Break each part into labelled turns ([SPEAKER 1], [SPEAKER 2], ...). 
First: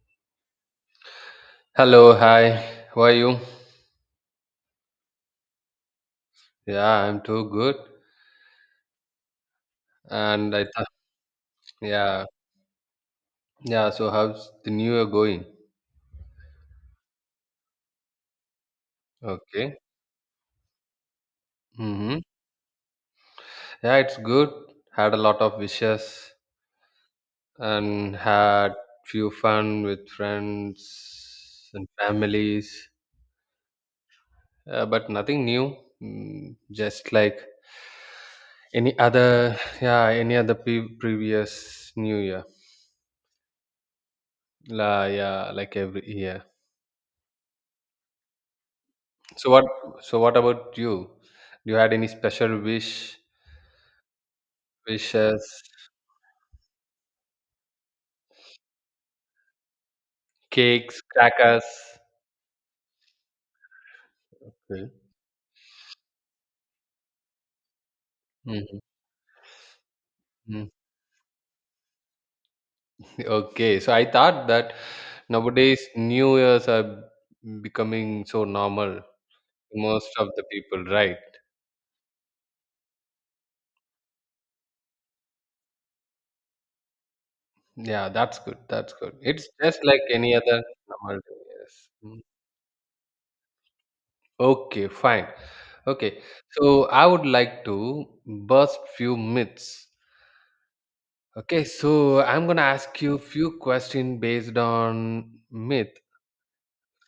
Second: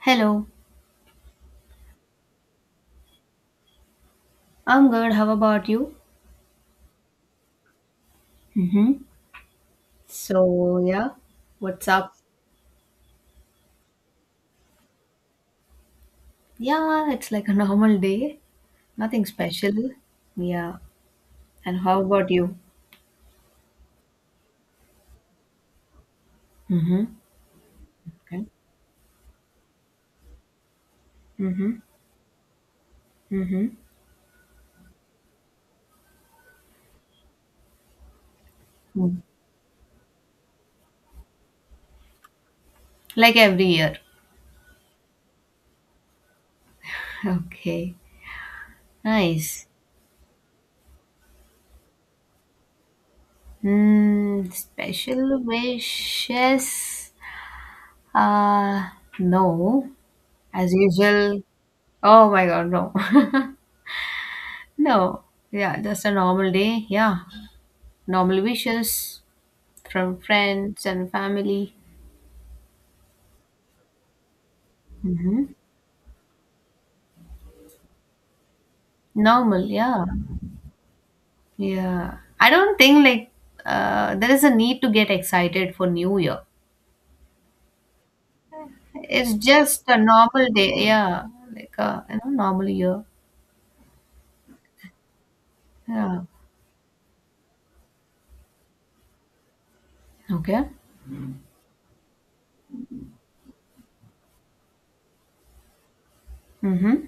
[SPEAKER 1] Hello,
[SPEAKER 2] Hello, hi. How are you?
[SPEAKER 1] I'm good. How about you?
[SPEAKER 2] Yeah, I'm too good.
[SPEAKER 1] Mm-hmm.
[SPEAKER 2] And I
[SPEAKER 1] So,
[SPEAKER 2] thought,
[SPEAKER 1] yeah, what's up?
[SPEAKER 2] yeah, yeah. So how's the new year going?
[SPEAKER 1] Yeah, it's like a normal day, nothing
[SPEAKER 2] Okay.
[SPEAKER 1] special. Yeah, and how
[SPEAKER 2] Mm-hmm.
[SPEAKER 1] about you?
[SPEAKER 2] Yeah, it's good. Had a lot of wishes
[SPEAKER 1] Mm-hmm.
[SPEAKER 2] and
[SPEAKER 1] Okay.
[SPEAKER 2] had few fun with
[SPEAKER 1] Mm-hmm.
[SPEAKER 2] friends and families,
[SPEAKER 1] Mm-hmm.
[SPEAKER 2] but nothing new. Just like any
[SPEAKER 1] Hmm.
[SPEAKER 2] other, yeah, any other previous new year.
[SPEAKER 1] Like every year.
[SPEAKER 2] La, yeah, like every year.
[SPEAKER 1] Okay,
[SPEAKER 2] So
[SPEAKER 1] nice.
[SPEAKER 2] what so what about you? You had any special wish,
[SPEAKER 1] Mm, special
[SPEAKER 2] wishes,
[SPEAKER 1] wishes? Uh, no, as
[SPEAKER 2] cakes,
[SPEAKER 1] usual.
[SPEAKER 2] crackers?
[SPEAKER 1] Oh my god, no.
[SPEAKER 2] Okay.
[SPEAKER 1] No, yeah, just a normal day. Yeah, normal
[SPEAKER 2] Mhm.
[SPEAKER 1] wishes from
[SPEAKER 2] Mm.
[SPEAKER 1] friends and family.
[SPEAKER 2] Okay, so I thought that nowadays New Year's are becoming so normal to
[SPEAKER 1] Normal, yeah.
[SPEAKER 2] most of the people, right?
[SPEAKER 1] Yeah. I don't think there is a need to get excited for New Year.
[SPEAKER 2] Yeah, that's good. That's good.
[SPEAKER 1] It's
[SPEAKER 2] It's just
[SPEAKER 1] just a
[SPEAKER 2] like any
[SPEAKER 1] normal
[SPEAKER 2] other
[SPEAKER 1] day,
[SPEAKER 2] normal
[SPEAKER 1] yeah.
[SPEAKER 2] day.
[SPEAKER 1] Like
[SPEAKER 2] Yes.
[SPEAKER 1] a you
[SPEAKER 2] Mm.
[SPEAKER 1] know normal year.
[SPEAKER 2] Okay, fine.
[SPEAKER 1] Yeah.
[SPEAKER 2] Okay, so I would like to burst few myths.
[SPEAKER 1] Okay.
[SPEAKER 2] Okay, so I'm gonna ask you few questions based on myth.
[SPEAKER 1] Mm-hmm.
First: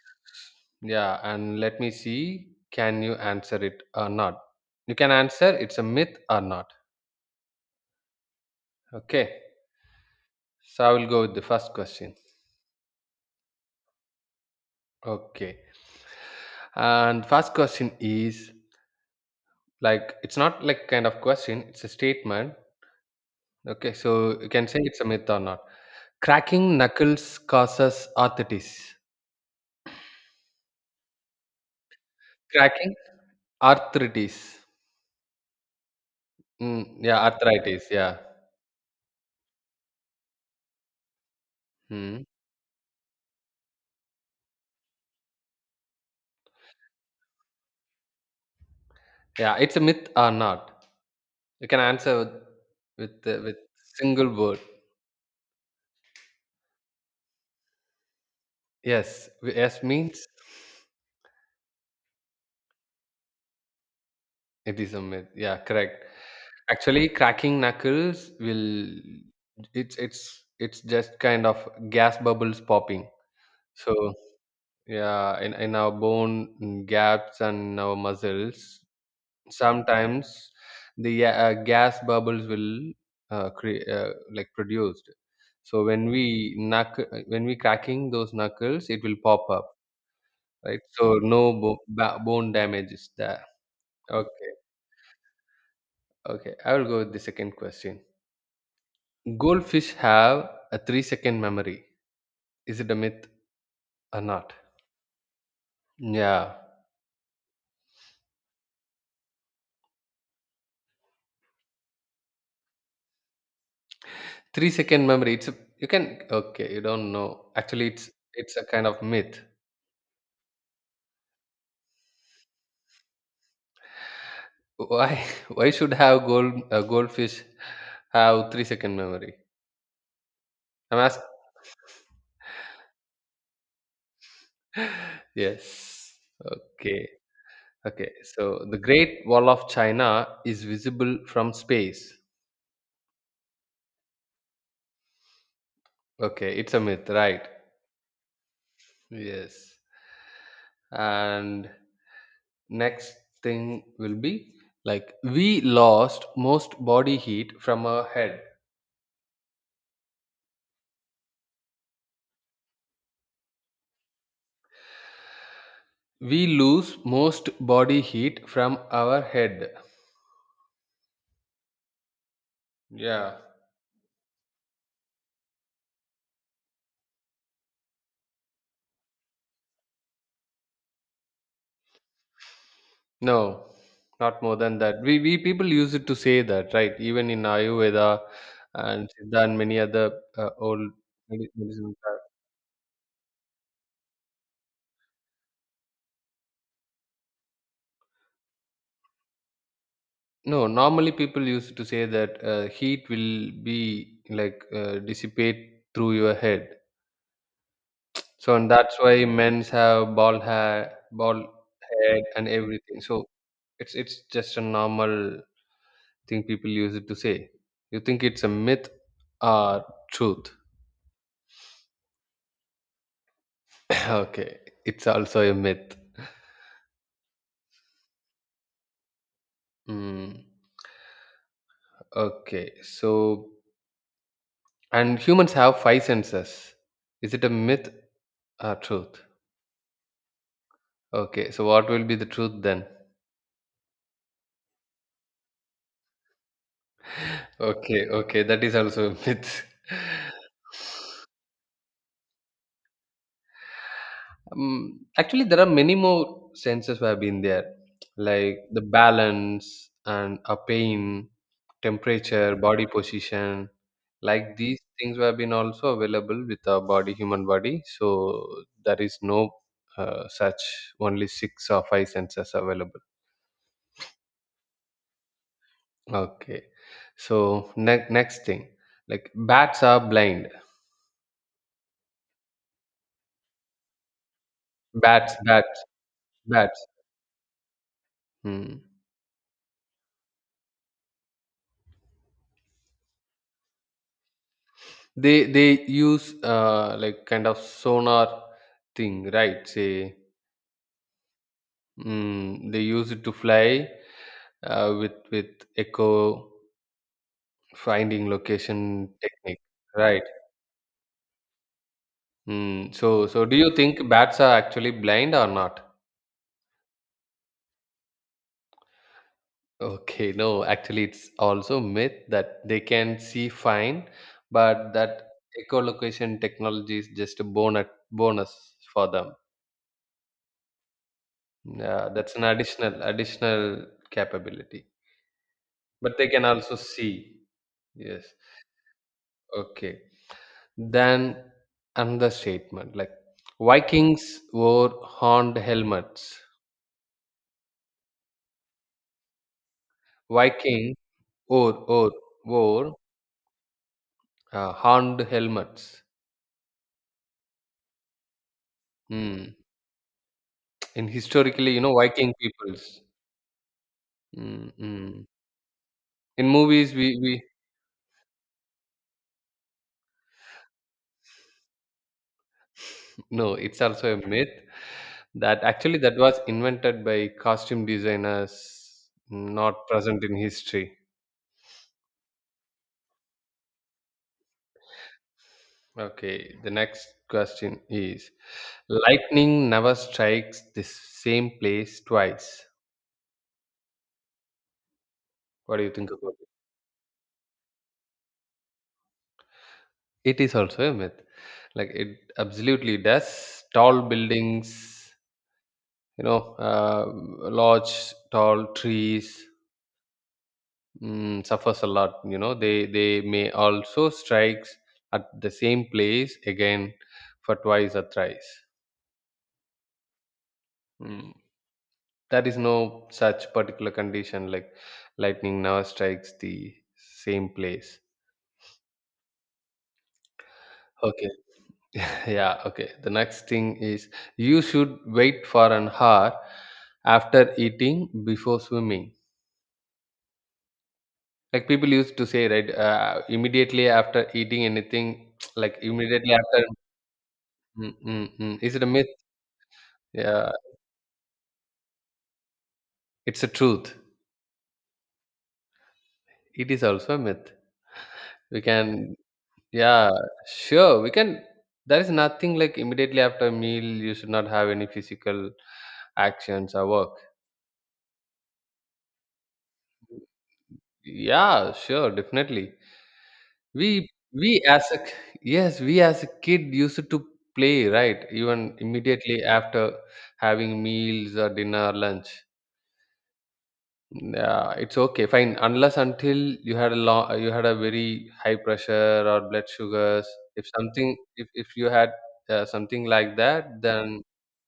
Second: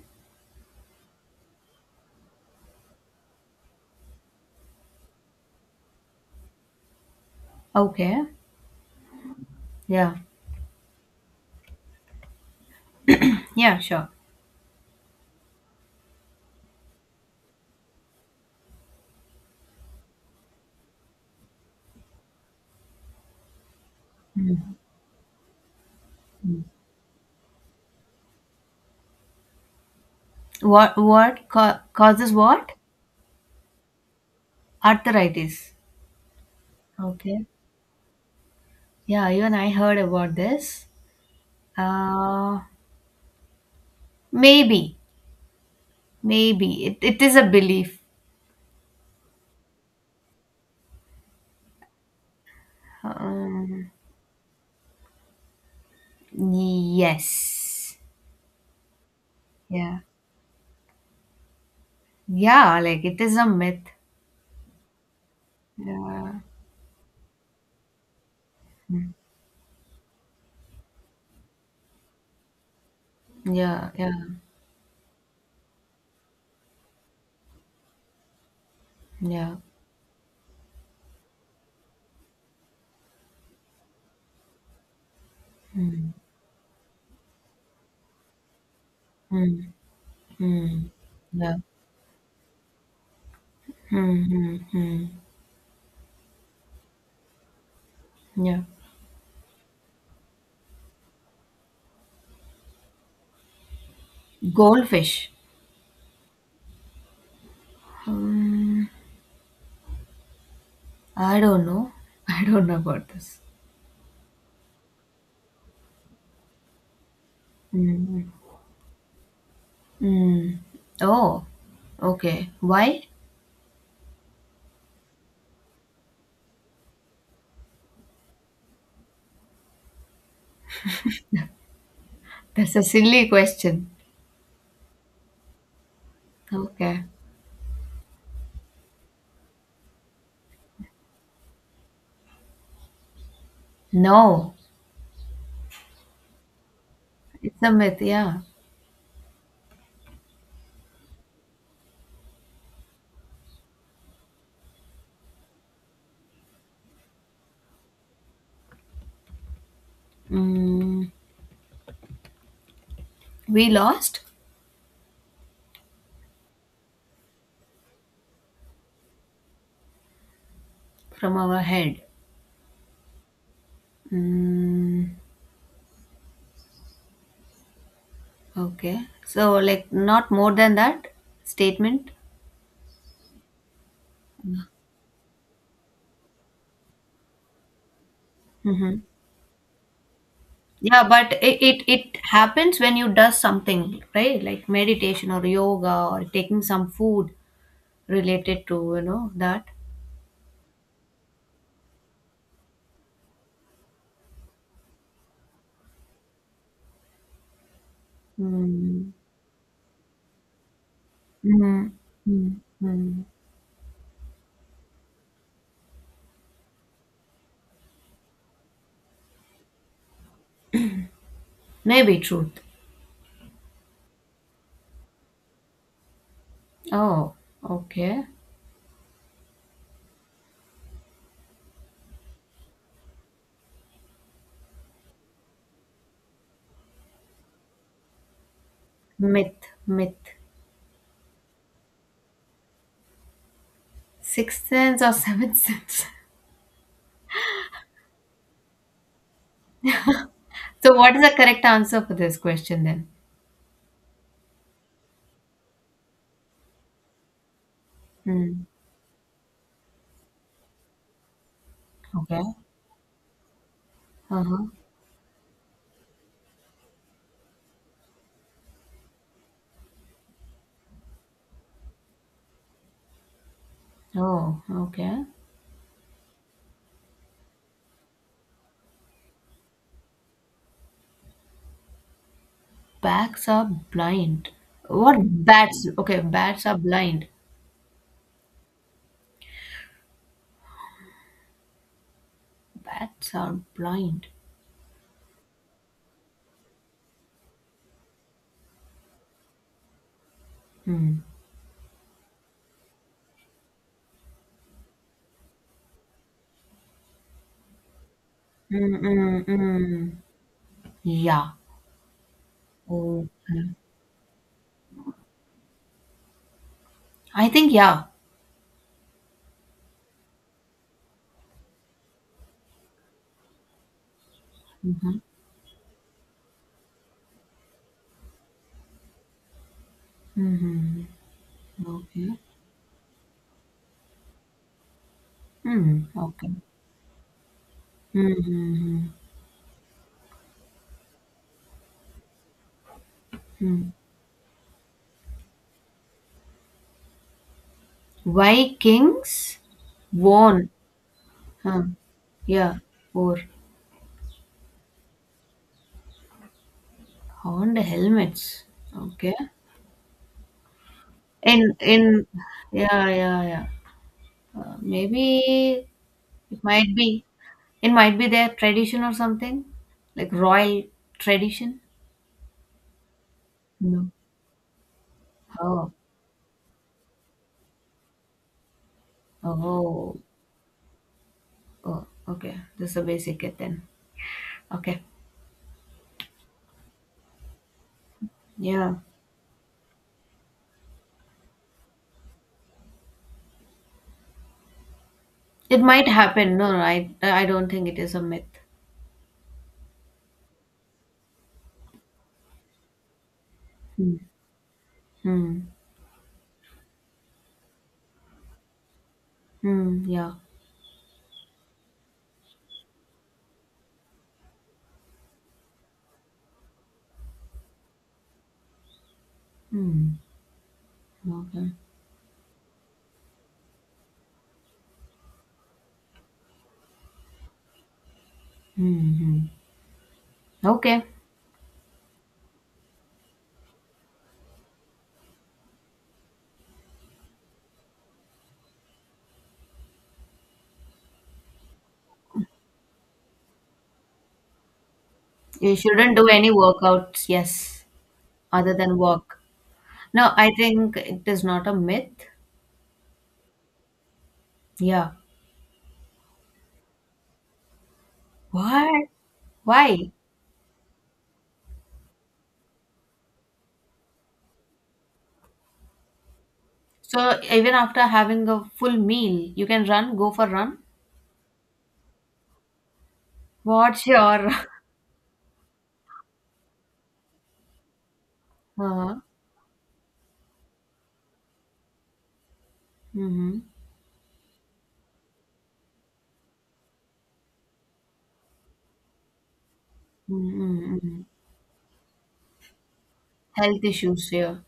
[SPEAKER 2] Yeah, and let me see can you answer it or not. You can answer it's a myth or not.
[SPEAKER 1] Okay.
[SPEAKER 2] Okay.
[SPEAKER 1] Yeah.
[SPEAKER 2] So I will go with the first question.
[SPEAKER 1] Yeah, sure.
[SPEAKER 2] Okay. And first question is like it's not like kind of question, it's a statement. Okay, so you can say it's a myth or not.
[SPEAKER 1] Mm.
[SPEAKER 2] Cracking knuckles causes arthritis.
[SPEAKER 1] What ca causes what?
[SPEAKER 2] Cracking arthritis.
[SPEAKER 1] Arthritis.
[SPEAKER 2] Mm, yeah,
[SPEAKER 1] Okay.
[SPEAKER 2] arthritis, yeah.
[SPEAKER 1] Yeah, you and I heard about this.
[SPEAKER 2] Hmm.
[SPEAKER 1] Uh, maybe, maybe it is a belief.
[SPEAKER 2] Yeah, it's a myth or not. You can answer with
[SPEAKER 1] Um,
[SPEAKER 2] single word.
[SPEAKER 1] yes.
[SPEAKER 2] Yes, yes
[SPEAKER 1] Yeah.
[SPEAKER 2] means
[SPEAKER 1] Yeah, like it is a myth.
[SPEAKER 2] it is a myth. Yeah, correct.
[SPEAKER 1] Yeah.
[SPEAKER 2] Actually, cracking knuckles will it's just kind of gas bubbles popping.
[SPEAKER 1] Yeah, yeah,
[SPEAKER 2] So yeah, in our bone, mm, gaps and our muscles,
[SPEAKER 1] yeah.
[SPEAKER 2] sometimes the gas bubbles will, like, produced. So when
[SPEAKER 1] Mm,
[SPEAKER 2] when we cracking those knuckles it will pop up,
[SPEAKER 1] mm,
[SPEAKER 2] right?
[SPEAKER 1] mm.
[SPEAKER 2] So no
[SPEAKER 1] Yeah.
[SPEAKER 2] bone damage is there.
[SPEAKER 1] Mm,
[SPEAKER 2] Okay,
[SPEAKER 1] mm, mm.
[SPEAKER 2] okay, I will go with the second question.
[SPEAKER 1] Yeah.
[SPEAKER 2] Goldfish have a 3-second memory. Is it a myth or not?
[SPEAKER 1] Goldfish.
[SPEAKER 2] Yeah.
[SPEAKER 1] I don't know. I don't know about this.
[SPEAKER 2] 3-second memory, you can. Okay, you don't know. Actually,
[SPEAKER 1] Mm,
[SPEAKER 2] it's a kind of myth.
[SPEAKER 1] mm. Oh, okay. Why?
[SPEAKER 2] Why why should have goldfish have 3 second memory, I'm asking.
[SPEAKER 1] That's a silly question.
[SPEAKER 2] Yes.
[SPEAKER 1] Okay.
[SPEAKER 2] Okay, okay, so the Great Wall of China is visible from space.
[SPEAKER 1] No,
[SPEAKER 2] Okay, it's a myth, right?
[SPEAKER 1] it's a myth, yeah.
[SPEAKER 2] Yes. And next thing will be like we lost most body heat from our head.
[SPEAKER 1] Mm, we lost
[SPEAKER 2] We lose most body heat from our head.
[SPEAKER 1] from our head.
[SPEAKER 2] Yeah.
[SPEAKER 1] Mm, okay. So like not more than that statement.
[SPEAKER 2] No, not more than that. We people use it to say that, right? Even in Ayurveda
[SPEAKER 1] Mm-hmm.
[SPEAKER 2] and Siddha and many other old
[SPEAKER 1] Yeah, but it, it
[SPEAKER 2] medicine.
[SPEAKER 1] it happens when you does something, right? Like meditation or yoga or taking some food related to, you know, that.
[SPEAKER 2] No, normally people used to say that, heat will be like, dissipate through your head. So and that's
[SPEAKER 1] Mm,
[SPEAKER 2] why men's have bald hair, bald
[SPEAKER 1] mm,
[SPEAKER 2] head, and
[SPEAKER 1] mm,
[SPEAKER 2] everything.
[SPEAKER 1] mm.
[SPEAKER 2] So it's just a normal thing people use it to say. You think it's a myth or truth?
[SPEAKER 1] Maybe truth.
[SPEAKER 2] Okay, it's also a myth.
[SPEAKER 1] Oh, okay.
[SPEAKER 2] Mm, okay. So, and humans have five senses. Is it a myth or truth?
[SPEAKER 1] Myth, myth.
[SPEAKER 2] Okay. So, what will be the truth then?
[SPEAKER 1] Sixth sense or seventh sense?
[SPEAKER 2] Okay. Okay. That is also a myth.
[SPEAKER 1] So what is the correct answer for this question then?
[SPEAKER 2] Actually, there are many more senses where I've been there, like
[SPEAKER 1] Mm.
[SPEAKER 2] the balance and a pain,
[SPEAKER 1] Okay.
[SPEAKER 2] temperature, body position. Like
[SPEAKER 1] Uh-huh.
[SPEAKER 2] these things have been also available with our body, human body. So there is no, such only six or five senses available.
[SPEAKER 1] Oh, okay.
[SPEAKER 2] Okay. So next thing, like bats are blind.
[SPEAKER 1] Bats are blind.
[SPEAKER 2] Bats,
[SPEAKER 1] What
[SPEAKER 2] bats,
[SPEAKER 1] bats? Okay, bats are
[SPEAKER 2] bats.
[SPEAKER 1] blind.
[SPEAKER 2] Hmm.
[SPEAKER 1] Bats are blind.
[SPEAKER 2] They use, like, kind of sonar thing, right? Say,
[SPEAKER 1] Hmm.
[SPEAKER 2] mm, they use it to fly, uh, with echo finding
[SPEAKER 1] Mm,
[SPEAKER 2] location
[SPEAKER 1] mm,
[SPEAKER 2] technique,
[SPEAKER 1] mm.
[SPEAKER 2] right?
[SPEAKER 1] Yeah.
[SPEAKER 2] Mm, so so do you
[SPEAKER 1] Okay.
[SPEAKER 2] think bats are actually blind or not?
[SPEAKER 1] I think yeah.
[SPEAKER 2] Okay, no, actually it's also myth that they can see fine. But
[SPEAKER 1] Mm-hmm.
[SPEAKER 2] that echolocation technology is just a bonus for them.
[SPEAKER 1] Mm-hmm.
[SPEAKER 2] Yeah,
[SPEAKER 1] Okay.
[SPEAKER 2] that's an additional capability.
[SPEAKER 1] Hmm.
[SPEAKER 2] But they can
[SPEAKER 1] Okay.
[SPEAKER 2] also see. Yes.
[SPEAKER 1] Mm-hmm.
[SPEAKER 2] Okay. Then another statement like
[SPEAKER 1] Hmm.
[SPEAKER 2] Vikings wore horned helmets.
[SPEAKER 1] Vikings worn.
[SPEAKER 2] Viking or
[SPEAKER 1] Huh.
[SPEAKER 2] or
[SPEAKER 1] Yeah.
[SPEAKER 2] wore,
[SPEAKER 1] Or
[SPEAKER 2] horned helmets.
[SPEAKER 1] horned helmets. Okay.
[SPEAKER 2] Hmm. And historically,
[SPEAKER 1] In
[SPEAKER 2] you know,
[SPEAKER 1] in
[SPEAKER 2] Viking peoples.
[SPEAKER 1] yeah yeah yeah.
[SPEAKER 2] Mm-mm.
[SPEAKER 1] Maybe,
[SPEAKER 2] In
[SPEAKER 1] it might
[SPEAKER 2] movies, we,
[SPEAKER 1] be
[SPEAKER 2] we
[SPEAKER 1] it might be their tradition or something, like royal tradition.
[SPEAKER 2] no, it's
[SPEAKER 1] No.
[SPEAKER 2] also a myth that
[SPEAKER 1] Oh,
[SPEAKER 2] actually that was invented by costume designers, not
[SPEAKER 1] oh,
[SPEAKER 2] present in history.
[SPEAKER 1] oh, okay. This is a basic it then. Okay,
[SPEAKER 2] Okay, the next question is
[SPEAKER 1] yeah,
[SPEAKER 2] lightning never strikes the same place twice. What
[SPEAKER 1] it
[SPEAKER 2] do you
[SPEAKER 1] might
[SPEAKER 2] think about
[SPEAKER 1] happen. No, no, I don't think it is a myth.
[SPEAKER 2] it? It is also a myth. Like it absolutely does. Tall
[SPEAKER 1] Hmm.
[SPEAKER 2] buildings,
[SPEAKER 1] Hmm.
[SPEAKER 2] you know, large tall trees,
[SPEAKER 1] Hmm. Yeah.
[SPEAKER 2] mm, suffers a lot. You know, they may also strikes at the same place again for twice or thrice.
[SPEAKER 1] Hmm.
[SPEAKER 2] Hmm.
[SPEAKER 1] Okay.
[SPEAKER 2] There is no such particular condition like lightning never strikes the same place.
[SPEAKER 1] Hmm, hmm. Okay.
[SPEAKER 2] Okay. Yeah, okay, the next thing is you should wait for an hour after eating before swimming, like people used to say, right? Immediately after eating anything,
[SPEAKER 1] You
[SPEAKER 2] like
[SPEAKER 1] shouldn't do
[SPEAKER 2] immediately
[SPEAKER 1] any
[SPEAKER 2] after,
[SPEAKER 1] workouts, yes,
[SPEAKER 2] mm, mm, mm,
[SPEAKER 1] other
[SPEAKER 2] is it a
[SPEAKER 1] than
[SPEAKER 2] myth?
[SPEAKER 1] walk. No, I
[SPEAKER 2] Yeah,
[SPEAKER 1] think it is not a myth.
[SPEAKER 2] it's a truth.
[SPEAKER 1] Yeah.
[SPEAKER 2] It is also a myth. We
[SPEAKER 1] What?
[SPEAKER 2] can. Yeah,
[SPEAKER 1] Why?
[SPEAKER 2] sure. We can. There is nothing like immediately after a meal, you should not have any physical actions or work.
[SPEAKER 1] So even after having a full meal, you can run, go for run?
[SPEAKER 2] Yeah, sure, definitely.
[SPEAKER 1] What's your
[SPEAKER 2] We as a yes, we as a kid used to play, right? Even immediately after having meals or dinner, lunch.
[SPEAKER 1] mm-hmm,
[SPEAKER 2] Yeah, it's okay, fine. Unless until you had a long, you had a very high pressure or blood sugars. If something,
[SPEAKER 1] mm-hmm,
[SPEAKER 2] if you had, something like
[SPEAKER 1] health
[SPEAKER 2] that, then,
[SPEAKER 1] issues here?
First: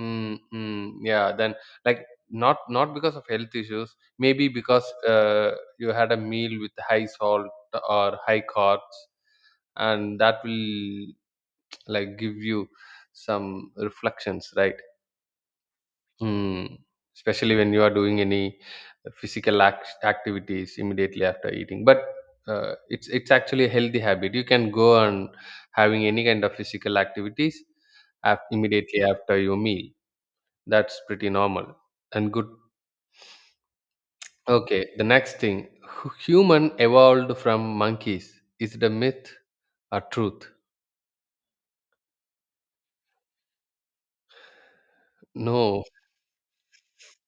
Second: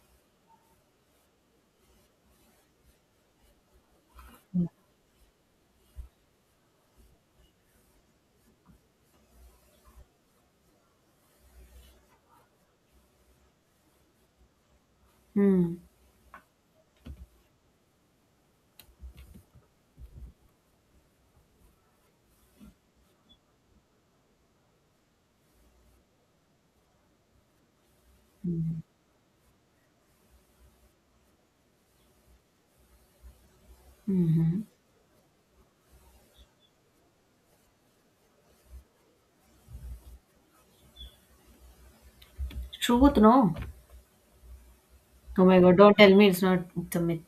[SPEAKER 2] mm, mm, yeah, then, like, not not because of health issues, maybe because, you had a meal with high salt or high carbs, and that will like give you some reflections, right?
[SPEAKER 1] Mm-hmm.
[SPEAKER 2] Mm. Especially when you are doing any activities immediately after eating, but, it's actually a healthy habit. You can go on having any kind of physical activities immediately after your meal. That's pretty normal and good.
[SPEAKER 1] Mm-hmm.
[SPEAKER 2] Okay, the next thing, human evolved from monkeys. Is it a myth or truth?
[SPEAKER 1] Truth, no. Oh my God,
[SPEAKER 2] No.
[SPEAKER 1] don't tell me it's not, it's a myth.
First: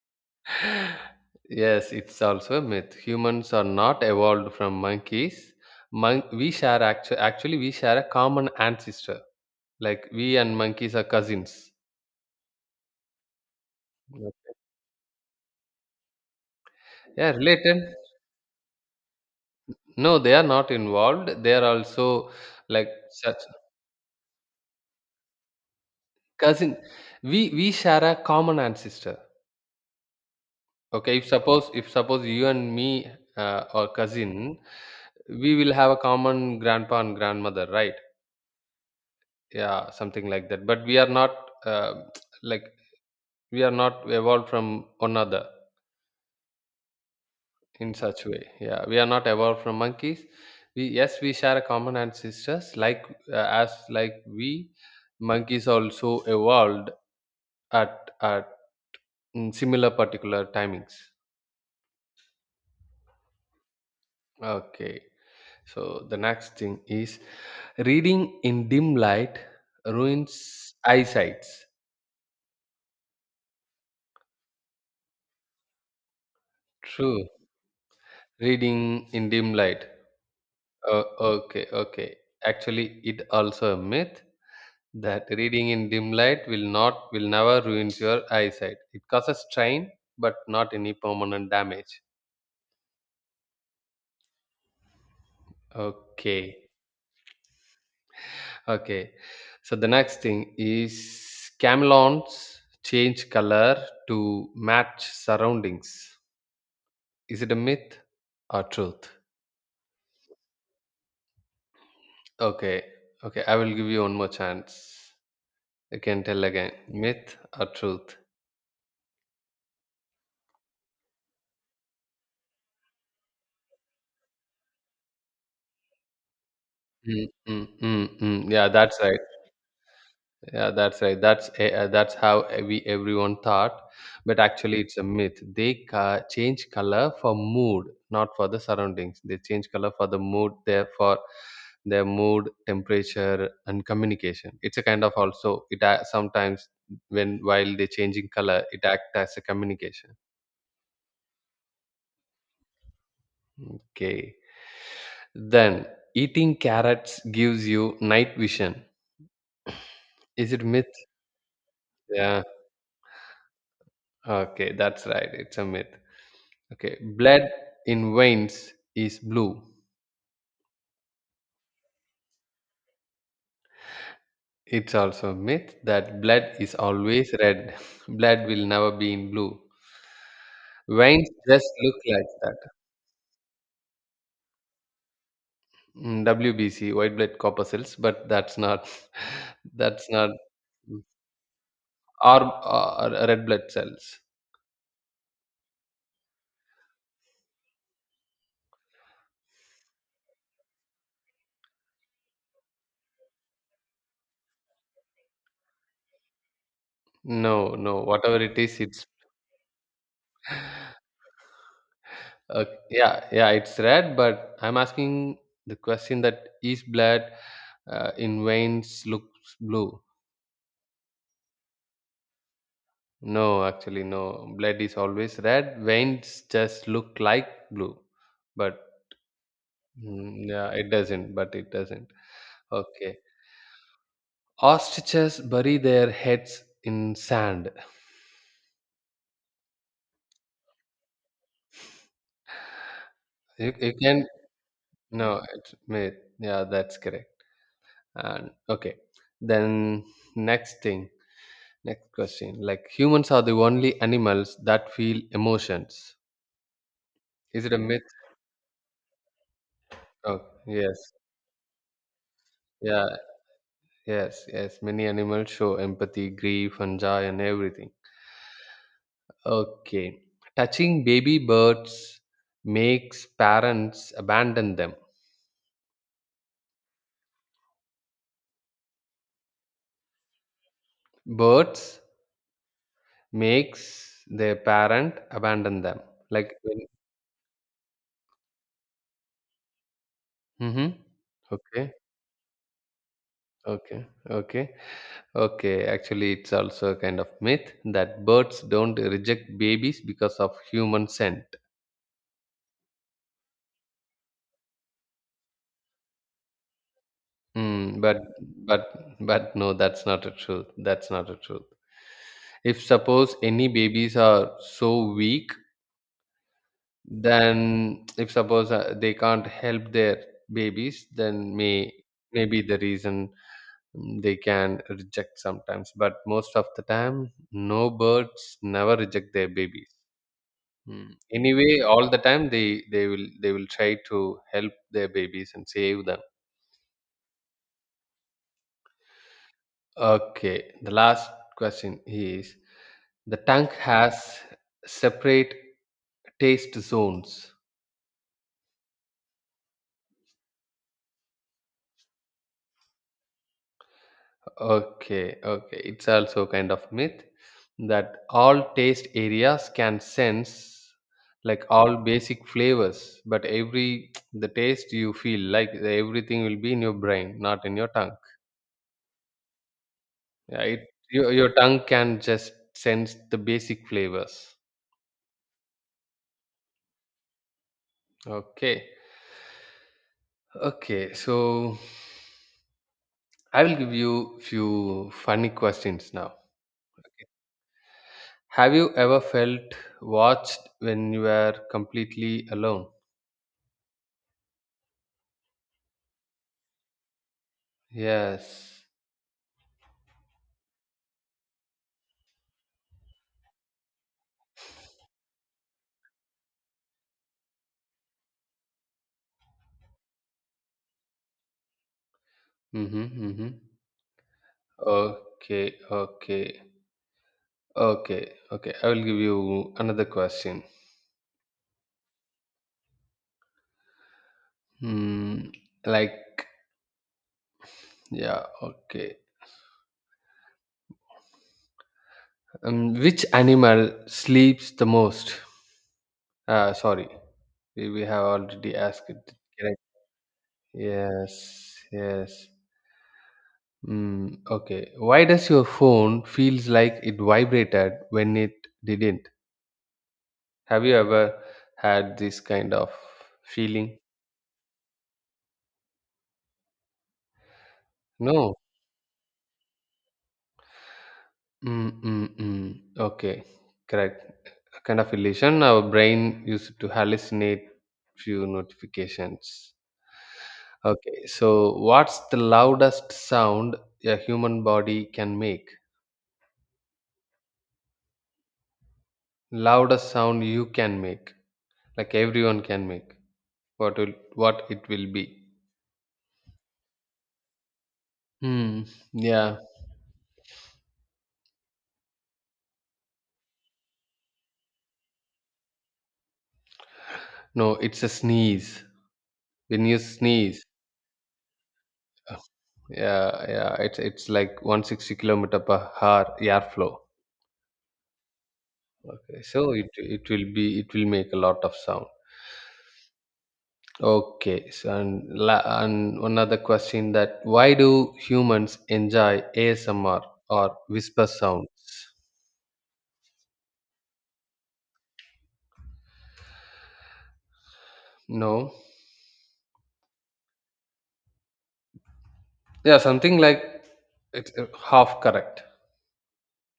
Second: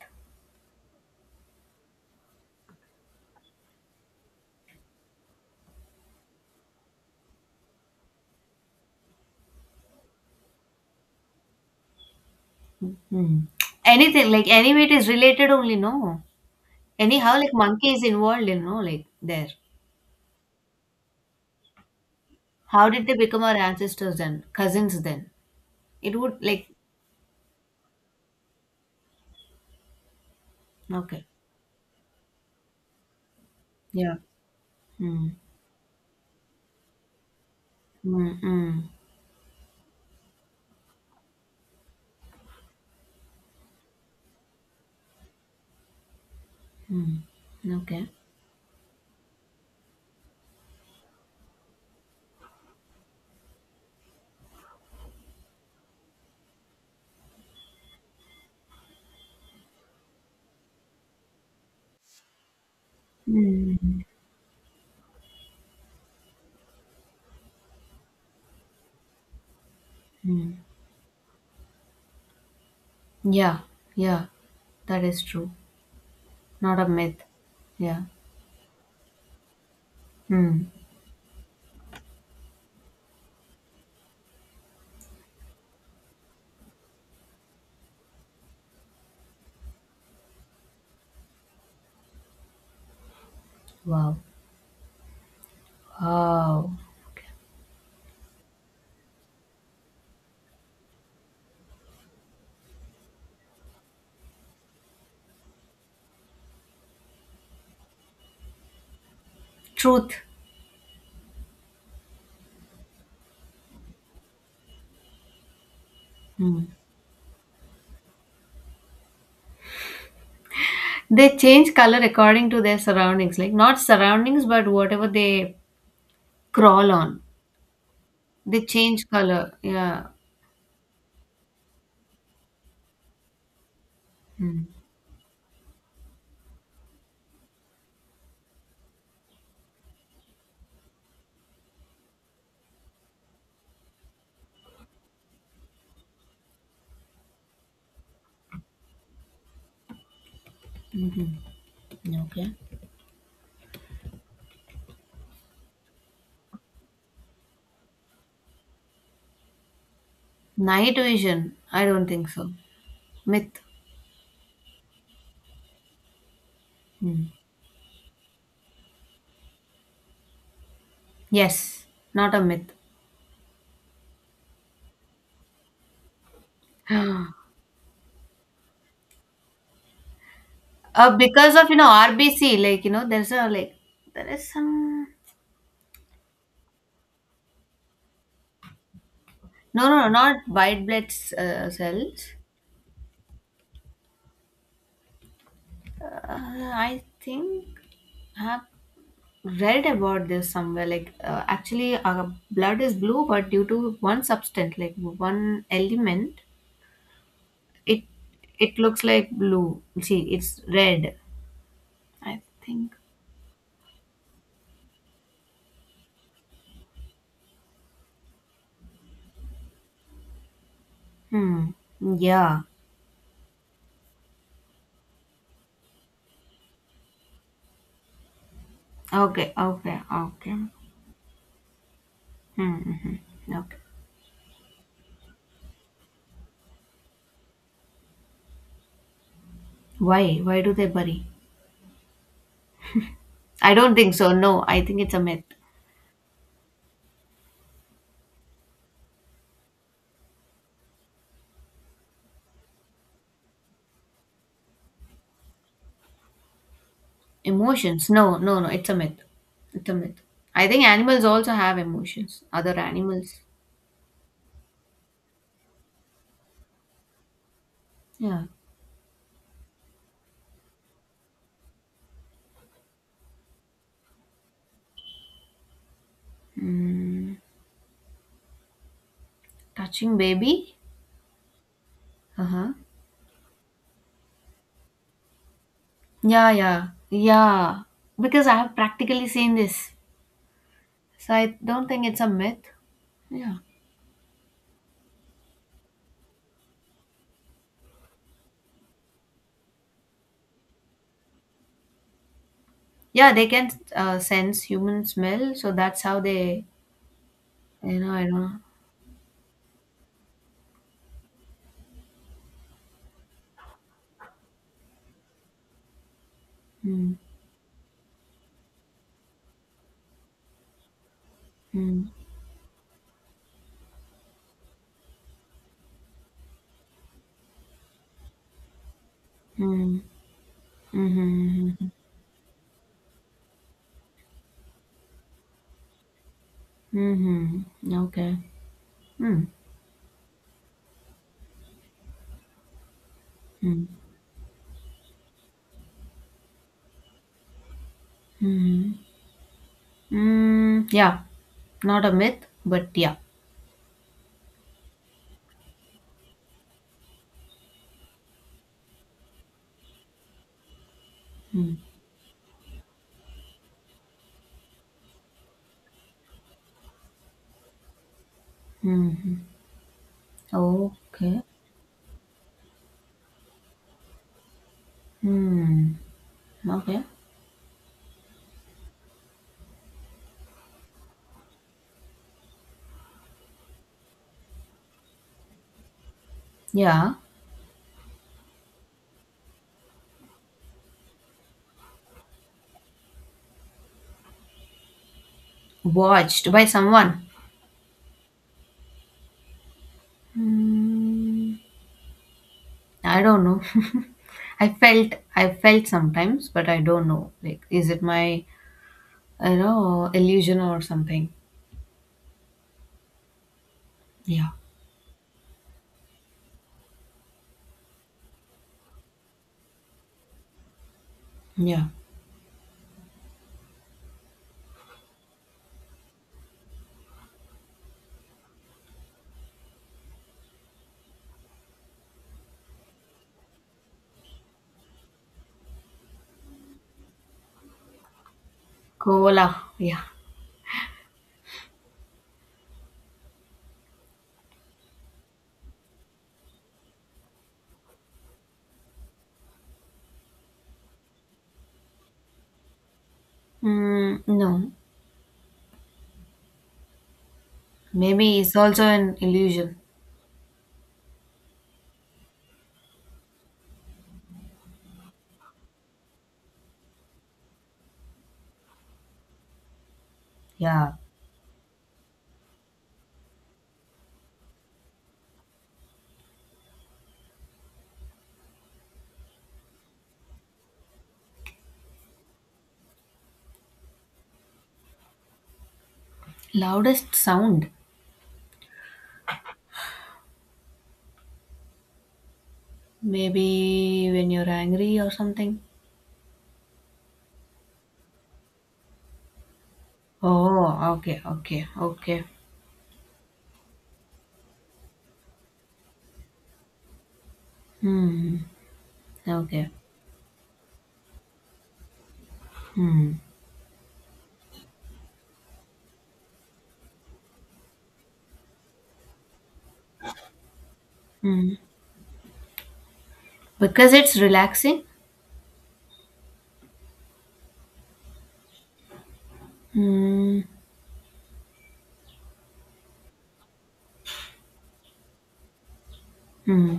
[SPEAKER 2] Yes, it's also a myth. Humans are not evolved from monkeys. Actually we share a common ancestor. Like we and monkeys are cousins.
[SPEAKER 1] Hmm. Anything, like anyway, it is related only, no.
[SPEAKER 2] Yeah,
[SPEAKER 1] Anyhow, like monkey
[SPEAKER 2] related.
[SPEAKER 1] is involved in, no, like there.
[SPEAKER 2] No, they are not involved. They are also
[SPEAKER 1] How
[SPEAKER 2] like
[SPEAKER 1] did they
[SPEAKER 2] such
[SPEAKER 1] become our ancestors then? Cousins then? It would like,
[SPEAKER 2] cousin. We share a common ancestor. Okay,
[SPEAKER 1] okay.
[SPEAKER 2] if suppose you and me, or
[SPEAKER 1] Yeah.
[SPEAKER 2] cousin,
[SPEAKER 1] Mm.
[SPEAKER 2] we will have a common grandpa and grandmother, right?
[SPEAKER 1] Mm-mm.
[SPEAKER 2] Yeah, something like that. But we are not, uh, like we are not evolved from one another
[SPEAKER 1] Mm.
[SPEAKER 2] in
[SPEAKER 1] Okay.
[SPEAKER 2] such way. Yeah, we are not evolved from monkeys. We share a common ancestors, like, uh, as like we monkeys also evolved at mm, similar particular timings.
[SPEAKER 1] Mm.
[SPEAKER 2] Okay. So the next thing is reading in dim light
[SPEAKER 1] Mm.
[SPEAKER 2] ruins eyesight.
[SPEAKER 1] Yeah, yeah, that is true. Not a myth.
[SPEAKER 2] True.
[SPEAKER 1] Yeah.
[SPEAKER 2] Reading in dim light.
[SPEAKER 1] Hmm.
[SPEAKER 2] Okay, okay. Actually, it also a myth that reading in dim light will never ruins your eyesight. It causes strain, but not any permanent damage.
[SPEAKER 1] Wow.
[SPEAKER 2] Okay,
[SPEAKER 1] Wow.
[SPEAKER 2] okay. So the next thing is camelons change color to match surroundings. Is it a myth or truth?
[SPEAKER 1] Truth.
[SPEAKER 2] Okay, okay, I will give you one more chance. You can tell
[SPEAKER 1] Hmm.
[SPEAKER 2] again. Myth or truth?
[SPEAKER 1] They change color according to their surroundings, like not surroundings, but whatever they crawl on.
[SPEAKER 2] Mm, mm, mm, mm.
[SPEAKER 1] They
[SPEAKER 2] Yeah, that's
[SPEAKER 1] change
[SPEAKER 2] right.
[SPEAKER 1] color. Yeah.
[SPEAKER 2] Yeah, that's right. That's how we everyone thought, but
[SPEAKER 1] Hmm.
[SPEAKER 2] actually it's a myth. Change color for mood, not for the surroundings. They change color for the mood, therefore their mood, temperature, and communication. It's a kind of sometimes when, while they changing color, it act as a communication.
[SPEAKER 1] Okay.
[SPEAKER 2] Okay. Then eating carrots gives you night vision. Is it myth?
[SPEAKER 1] Night vision. I don't think
[SPEAKER 2] Yeah.
[SPEAKER 1] so. Myth.
[SPEAKER 2] Okay, that's right. It's a myth. Okay.
[SPEAKER 1] Hmm.
[SPEAKER 2] Blood in veins is blue.
[SPEAKER 1] Yes, not a myth.
[SPEAKER 2] It's also a myth that blood is always red. Blood will never be in blue. Veins
[SPEAKER 1] Because
[SPEAKER 2] just
[SPEAKER 1] of you know
[SPEAKER 2] look like
[SPEAKER 1] RBC,
[SPEAKER 2] that.
[SPEAKER 1] like you know, there's a like there is some,
[SPEAKER 2] Mm, WBC, white blood corpuscles, but that's not,
[SPEAKER 1] no no no,
[SPEAKER 2] that's not,
[SPEAKER 1] not white blood cells.
[SPEAKER 2] or red blood cells.
[SPEAKER 1] Uh, I think I've read about this somewhere. Like actually, our blood is blue, but due to one substance, like one element,
[SPEAKER 2] No, no.
[SPEAKER 1] it
[SPEAKER 2] Whatever it
[SPEAKER 1] it
[SPEAKER 2] is,
[SPEAKER 1] looks
[SPEAKER 2] it's,
[SPEAKER 1] like blue. See, it's red. I
[SPEAKER 2] okay.
[SPEAKER 1] think.
[SPEAKER 2] Yeah, yeah, it's red, but I'm asking the question that is blood, in veins looks blue?
[SPEAKER 1] Hmm. Yeah.
[SPEAKER 2] No, actually, no. Blood is always red. Veins just look like blue, but,
[SPEAKER 1] Okay. Okay.
[SPEAKER 2] mm,
[SPEAKER 1] Okay.
[SPEAKER 2] yeah, it doesn't. But it doesn't.
[SPEAKER 1] Hmm, mhm.
[SPEAKER 2] Okay.
[SPEAKER 1] Okay.
[SPEAKER 2] Ostriches bury their heads in sand.
[SPEAKER 1] Why? Why do they bury? I
[SPEAKER 2] You,
[SPEAKER 1] don't
[SPEAKER 2] you
[SPEAKER 1] think
[SPEAKER 2] can
[SPEAKER 1] so. No, I think it's a
[SPEAKER 2] no,
[SPEAKER 1] myth.
[SPEAKER 2] it's myth. Yeah, that's correct. And okay, then next thing. Next question. Like humans are the only animals that feel emotions. Is it a myth?
[SPEAKER 1] Emotions? No, no, no. It's a myth. It's a myth.
[SPEAKER 2] Oh,
[SPEAKER 1] I think
[SPEAKER 2] yes.
[SPEAKER 1] animals also have emotions. Other
[SPEAKER 2] Yeah,
[SPEAKER 1] animals.
[SPEAKER 2] yes, yes. Many animals show empathy, grief, and joy, and everything.
[SPEAKER 1] Yeah.
[SPEAKER 2] Okay. Touching baby birds makes parents abandon them.
[SPEAKER 1] Mm, touching baby.
[SPEAKER 2] Birds
[SPEAKER 1] Uh huh.
[SPEAKER 2] makes their parent abandon them.
[SPEAKER 1] Yeah,
[SPEAKER 2] Like when.
[SPEAKER 1] yeah, yeah. Because I have practically seen this,
[SPEAKER 2] Mm-hmm.
[SPEAKER 1] so I don't
[SPEAKER 2] Okay.
[SPEAKER 1] think it's a myth. Yeah.
[SPEAKER 2] Okay. Okay. Okay, actually, it's also a kind of myth that birds don't reject babies because of human scent.
[SPEAKER 1] Yeah, they can sense human smell, so that's how they. You
[SPEAKER 2] Mm,
[SPEAKER 1] know.
[SPEAKER 2] but
[SPEAKER 1] I don't.
[SPEAKER 2] but no, that's not a truth. That's not a truth. If suppose any babies are so weak,
[SPEAKER 1] Know. Mm,
[SPEAKER 2] then if suppose, they can't help their babies, then may
[SPEAKER 1] mm,
[SPEAKER 2] maybe the reason, mm, they can reject sometimes. But most of the time, no birds never reject their baby.
[SPEAKER 1] mm,
[SPEAKER 2] Mm.
[SPEAKER 1] mm-hmm,
[SPEAKER 2] Anyway, all the time they will they will try to help their babies and save them.
[SPEAKER 1] mm-hmm, mm-hmm. Okay. Mm,
[SPEAKER 2] Okay, the last question is the tongue
[SPEAKER 1] mm.
[SPEAKER 2] has separate taste zones.
[SPEAKER 1] Mm. Mm, yeah, not a myth, but yeah.
[SPEAKER 2] Okay, okay, it's also kind of myth that all taste areas can sense like
[SPEAKER 1] Mm,
[SPEAKER 2] all basic flavors, but every the taste you feel like everything will be in your brain, not in your tongue.
[SPEAKER 1] hmm.
[SPEAKER 2] Yeah, it your
[SPEAKER 1] Okay.
[SPEAKER 2] your tongue can just sense the basic flavors.
[SPEAKER 1] Hmm. Okay.
[SPEAKER 2] Okay. Okay, so I will give you few funny questions now.
[SPEAKER 1] Yeah.
[SPEAKER 2] Have you ever felt watched when you were completely alone?
[SPEAKER 1] Watched by someone.
[SPEAKER 2] Yes.
[SPEAKER 1] I don't know. I felt sometimes, but I don't know. Like, is it my I know illusion or something?
[SPEAKER 2] Mm-hmm. Mm-hmm.
[SPEAKER 1] Yeah.
[SPEAKER 2] Okay, okay, okay. I will give you another question.
[SPEAKER 1] Yeah.
[SPEAKER 2] Hmm, like, yeah, okay. Which animal sleeps the most? Sorry. We have already asked it.
[SPEAKER 1] Cola.
[SPEAKER 2] Correct.
[SPEAKER 1] Yeah.
[SPEAKER 2] Yes, yes. Mm, okay. Why does your phone feels like it vibrated when it didn't? Have you ever had this kind of feeling?
[SPEAKER 1] Mm, no. Maybe
[SPEAKER 2] No.
[SPEAKER 1] it's also an illusion.
[SPEAKER 2] Mm. Okay. Correct. A kind of illusion. Our brain used to hallucinate few notifications.
[SPEAKER 1] Yeah.
[SPEAKER 2] Okay. So, what's the loudest sound a human body can make? Loudest sound you can make, like everyone can make, what will what it will be?
[SPEAKER 1] Loudest sound.
[SPEAKER 2] Hmm. Yeah.
[SPEAKER 1] Maybe when you're angry or something.
[SPEAKER 2] No, it's a sneeze. When you sneeze,
[SPEAKER 1] Oh, okay, okay, okay.
[SPEAKER 2] uh, yeah, yeah, it's like 160 kilometer per hour airflow.
[SPEAKER 1] Hmm.
[SPEAKER 2] Okay, so
[SPEAKER 1] Okay.
[SPEAKER 2] it will be, it will make a lot of sound.
[SPEAKER 1] Hmm.
[SPEAKER 2] Okay, so and another question, that why do humans enjoy asmr or whisper
[SPEAKER 1] Hmm.
[SPEAKER 2] sounds?
[SPEAKER 1] Because it's relaxing.
[SPEAKER 2] No.
[SPEAKER 1] Hmm.
[SPEAKER 2] Yeah, something like, it's half correct.
[SPEAKER 1] Hmm.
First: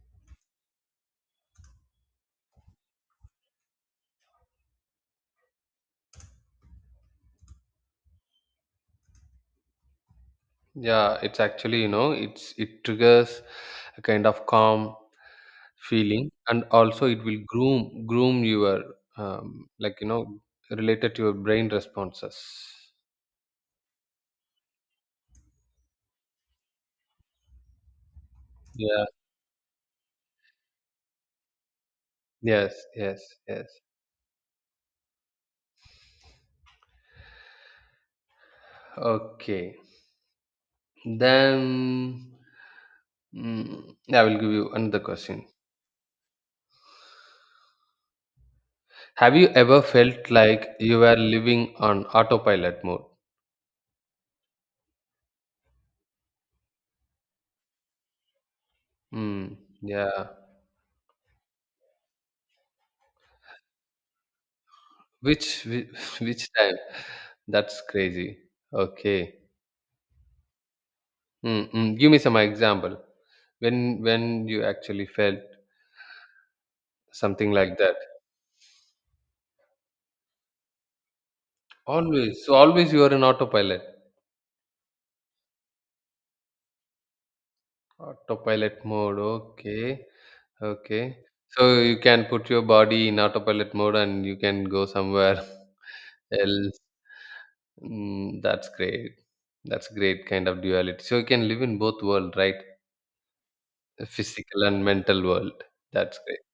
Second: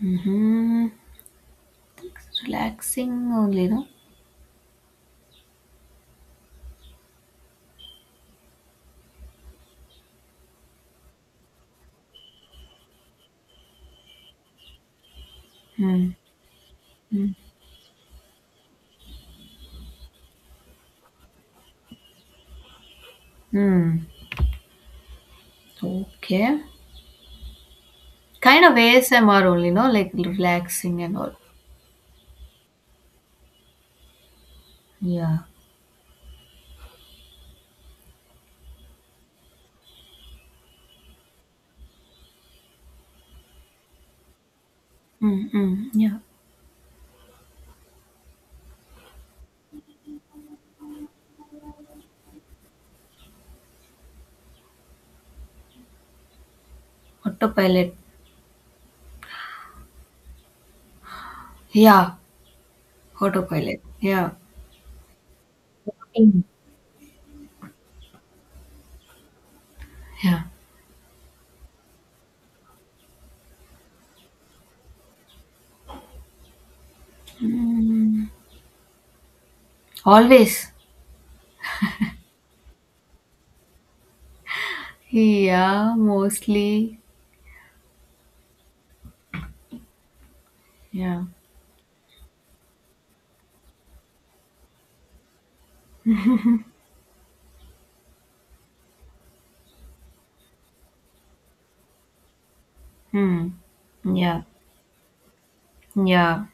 [SPEAKER 1] Hmm. It's relaxing only, no.
[SPEAKER 2] Yeah, it's actually, you know, it triggers a kind of calm
[SPEAKER 1] Hmm.
[SPEAKER 2] feeling, and also it
[SPEAKER 1] Hmm.
[SPEAKER 2] will groom your like, you know, related to your brain responses.
[SPEAKER 1] Hmm. Okay. Kind of
[SPEAKER 2] Yeah.
[SPEAKER 1] ASMR only, no, like relaxing and all.
[SPEAKER 2] Yes. Yes. Yes.
[SPEAKER 1] Yeah.
[SPEAKER 2] Okay. Then yeah, I will give you another question.
[SPEAKER 1] Mm, mm, yeah.
[SPEAKER 2] Have you ever felt like you were living on autopilot mode?
[SPEAKER 1] Autopilot.
[SPEAKER 2] Hmm. Yeah.
[SPEAKER 1] Yeah. Autopilot. Yeah.
[SPEAKER 2] Which
[SPEAKER 1] Mm.
[SPEAKER 2] which time? That's crazy. Okay.
[SPEAKER 1] Yeah.
[SPEAKER 2] Mm, mm. Give me some example. When you actually felt something like that.
[SPEAKER 1] Always.
[SPEAKER 2] Always. So always you are in autopilot.
[SPEAKER 1] Yeah, mostly.
[SPEAKER 2] Autopilot mode. Okay. Okay.
[SPEAKER 1] Yeah.
[SPEAKER 2] So you can put your body in autopilot mode and you can go somewhere else. Mm, that's great. That's great kind of duality. So you can live in both world, right?
[SPEAKER 1] Hmm.
[SPEAKER 2] The
[SPEAKER 1] Yeah.
[SPEAKER 2] physical and mental world. That's great.
[SPEAKER 1] Yeah.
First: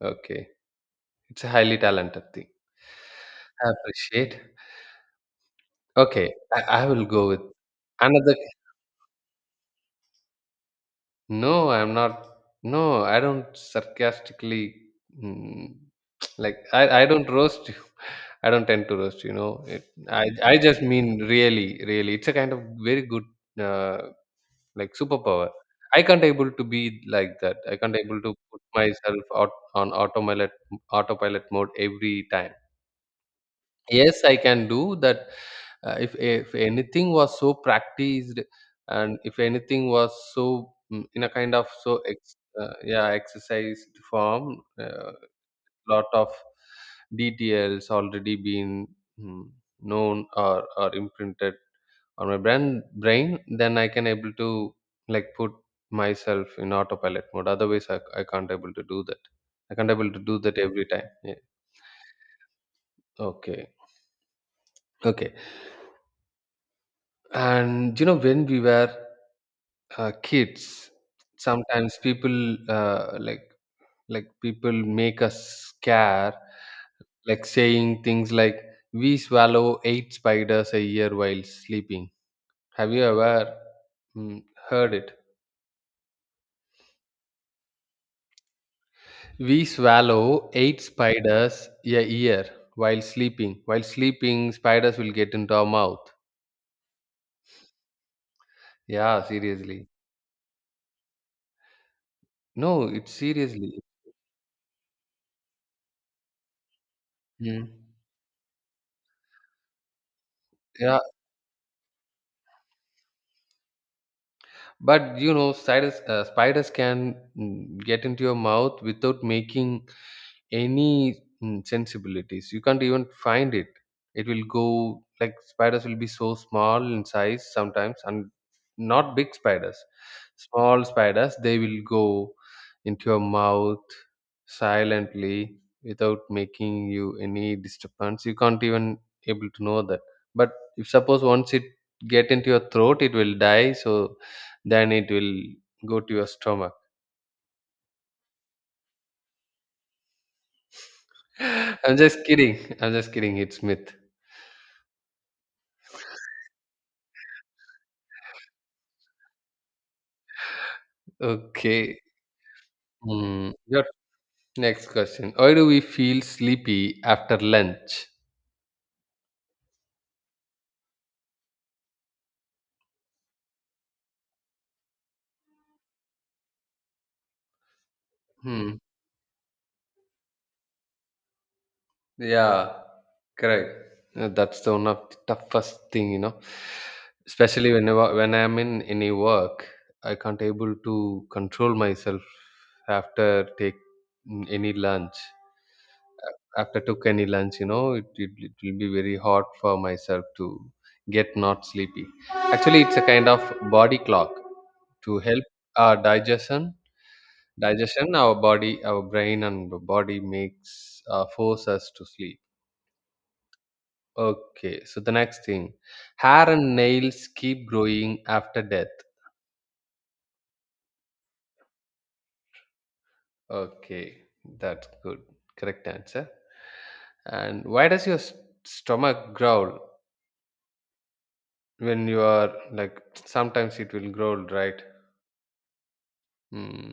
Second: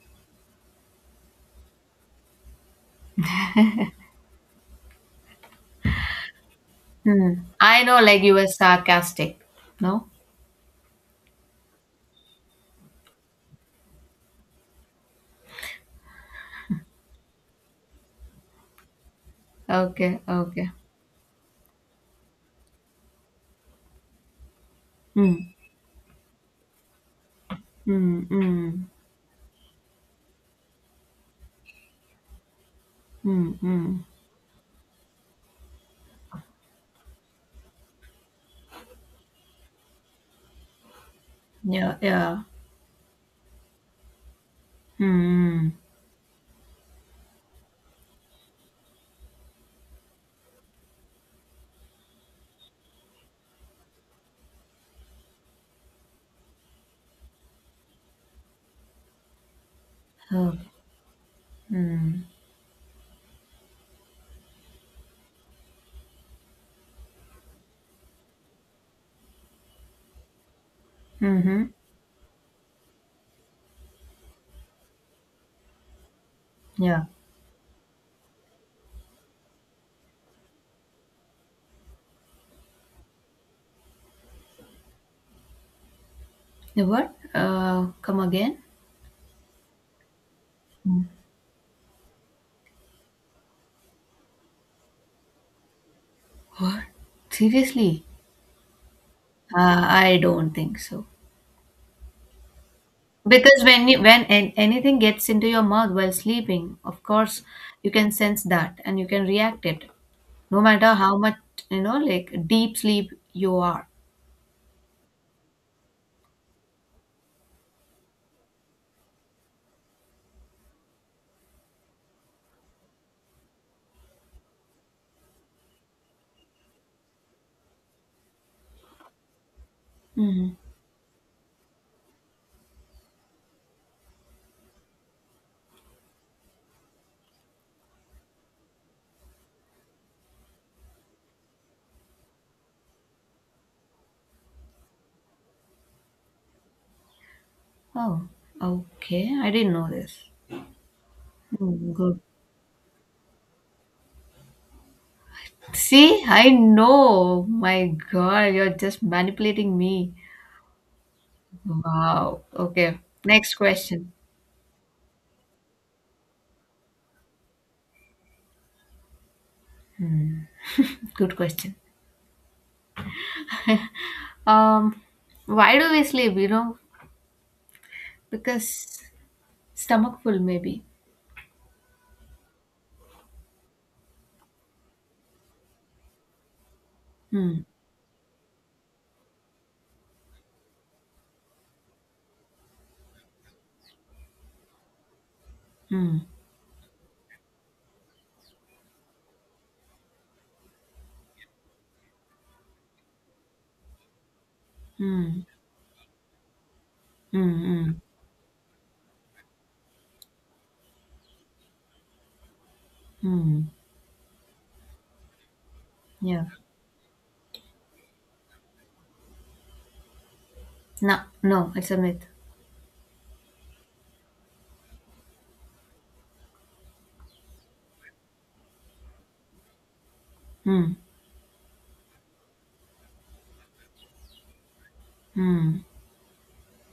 [SPEAKER 2] Okay. It's a highly talented thing. I appreciate. Okay, I will go
[SPEAKER 1] Hmm.
[SPEAKER 2] with
[SPEAKER 1] I know like you
[SPEAKER 2] another.
[SPEAKER 1] were sarcastic. No?
[SPEAKER 2] No, I'm not. No, I don't sarcastically, mm, like I don't roast you. I don't tend to roast, you know. It,
[SPEAKER 1] Okay.
[SPEAKER 2] I
[SPEAKER 1] Okay.
[SPEAKER 2] just mean really, really. It's a kind of very good uh, like
[SPEAKER 1] Hmm.
[SPEAKER 2] superpower. I can't able to be like that. I can't
[SPEAKER 1] Hmm.
[SPEAKER 2] able to put
[SPEAKER 1] Hmm.
[SPEAKER 2] myself out on autopilot mode every time.
[SPEAKER 1] Hmm. Hmm.
[SPEAKER 2] Yes, I can do that. If anything was so practiced, and if anything was so in a kind of
[SPEAKER 1] Yeah.
[SPEAKER 2] so
[SPEAKER 1] Yeah.
[SPEAKER 2] yeah, exercised form,
[SPEAKER 1] Hmm.
[SPEAKER 2] lot of details already been mm, known or imprinted on my brain, then I can able to like put myself in autopilot mode. Otherwise, I can't able to do that. I can't able to do
[SPEAKER 1] Oh.
[SPEAKER 2] that every time. Yeah.
[SPEAKER 1] Hmm.
[SPEAKER 2] Okay. Okay. And you know, when we were kids,
[SPEAKER 1] Mm-hmm.
[SPEAKER 2] sometimes people like people make us scare,
[SPEAKER 1] Yeah.
[SPEAKER 2] like saying things like "We swallow eight spiders a year while sleeping." Have you ever mm, heard it?
[SPEAKER 1] The what? Come again?
[SPEAKER 2] We swallow eight spiders a year while sleeping. While sleeping, spiders will get into our mouth.
[SPEAKER 1] What? Seriously?
[SPEAKER 2] Yeah, seriously.
[SPEAKER 1] I don't think so.
[SPEAKER 2] No, it's
[SPEAKER 1] Because
[SPEAKER 2] seriously.
[SPEAKER 1] when you, anything gets into your mouth while sleeping, of course
[SPEAKER 2] Mm.
[SPEAKER 1] you can sense that and you can react it, no matter
[SPEAKER 2] Yeah,
[SPEAKER 1] how much you know, like deep sleep you are.
[SPEAKER 2] but you know spiders spiders can get into your mouth without making any sensibilities, you can't even find it, it will go like, spiders will be so small in size sometimes, and not big spiders,
[SPEAKER 1] Mhm.
[SPEAKER 2] small spiders, they will go into your mouth silently without making you any disturbance, you can't even able to know that. But if suppose once it get into your throat it will die, so then it will go to your stomach.
[SPEAKER 1] Oh, okay. I didn't know this. Hmm,
[SPEAKER 2] I'm
[SPEAKER 1] good.
[SPEAKER 2] just kidding. I'm just kidding. It's myth.
[SPEAKER 1] See, I know. My God, you're just manipulating me.
[SPEAKER 2] Okay.
[SPEAKER 1] Wow. Okay.
[SPEAKER 2] Hmm.
[SPEAKER 1] Next
[SPEAKER 2] Your
[SPEAKER 1] question.
[SPEAKER 2] next question. Why do we feel sleepy after lunch?
[SPEAKER 1] Hmm. Good question. Um, why do we sleep? You know,
[SPEAKER 2] Hmm.
[SPEAKER 1] because stomach full maybe.
[SPEAKER 2] Yeah. Correct. That's the one of the toughest thing, you know.
[SPEAKER 1] Hmm.
[SPEAKER 2] Especially whenever when I'm in any work, I can't able to control myself after take any lunch.
[SPEAKER 1] Mm,
[SPEAKER 2] After took any lunch, you know it, it, it will be very hard for myself to get not sleepy. Actually it's a kind of body clock to help
[SPEAKER 1] mm,
[SPEAKER 2] our digestion.
[SPEAKER 1] mm, mm,
[SPEAKER 2] Digestion, our body, our brain and the body makes, force us to sleep.
[SPEAKER 1] mm.
[SPEAKER 2] Okay, so the next thing:
[SPEAKER 1] Yeah.
[SPEAKER 2] hair and nails keep growing after death.
[SPEAKER 1] No, no, it's a myth.
[SPEAKER 2] Okay, that's good, correct answer. And why does your stomach growl
[SPEAKER 1] Mm,
[SPEAKER 2] when you are like, sometimes it will growl, right?
[SPEAKER 1] mm.
[SPEAKER 2] Hmm.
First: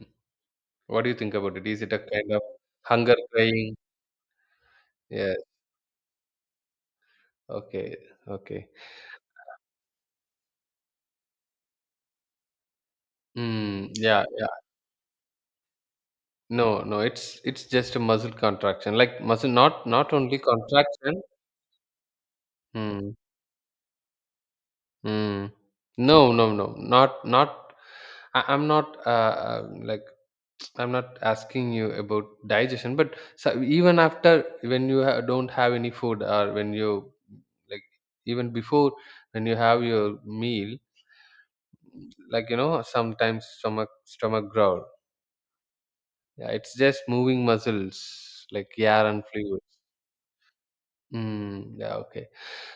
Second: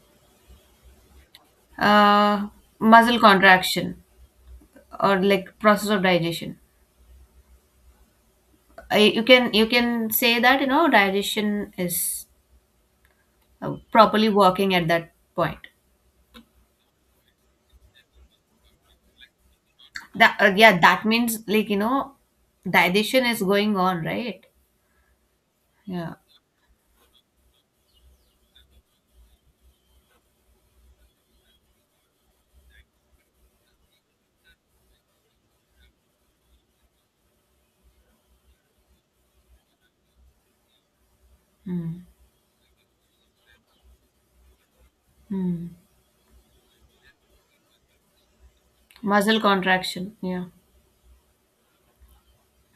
[SPEAKER 2] What do you think about it, is it a kind of
[SPEAKER 1] Uh,
[SPEAKER 2] hunger
[SPEAKER 1] muscle
[SPEAKER 2] crying?
[SPEAKER 1] contraction or
[SPEAKER 2] Yes.
[SPEAKER 1] like process of digestion.
[SPEAKER 2] Okay, okay.
[SPEAKER 1] I you can say that you know digestion is
[SPEAKER 2] Mm, yeah,
[SPEAKER 1] properly
[SPEAKER 2] yeah.
[SPEAKER 1] working at that point.
[SPEAKER 2] No, no, it's just a muscle contraction. Like muscle, not not
[SPEAKER 1] That
[SPEAKER 2] only
[SPEAKER 1] yeah, that
[SPEAKER 2] contraction.
[SPEAKER 1] means like you know
[SPEAKER 2] Mm,
[SPEAKER 1] digestion is going on, right?
[SPEAKER 2] mm.
[SPEAKER 1] Yeah.
[SPEAKER 2] No, no, no. Not not, I'm not like, I'm not asking you about digestion, but so even after when you don't have any food, or when you like, even before when you have your meal,
[SPEAKER 1] Mm,
[SPEAKER 2] like you know, sometimes stomach growl.
[SPEAKER 1] mm.
[SPEAKER 2] Yeah, it's just moving muscles like air and
[SPEAKER 1] Muscle
[SPEAKER 2] fluids.
[SPEAKER 1] contraction. Yeah.
[SPEAKER 2] Mm, yeah, okay.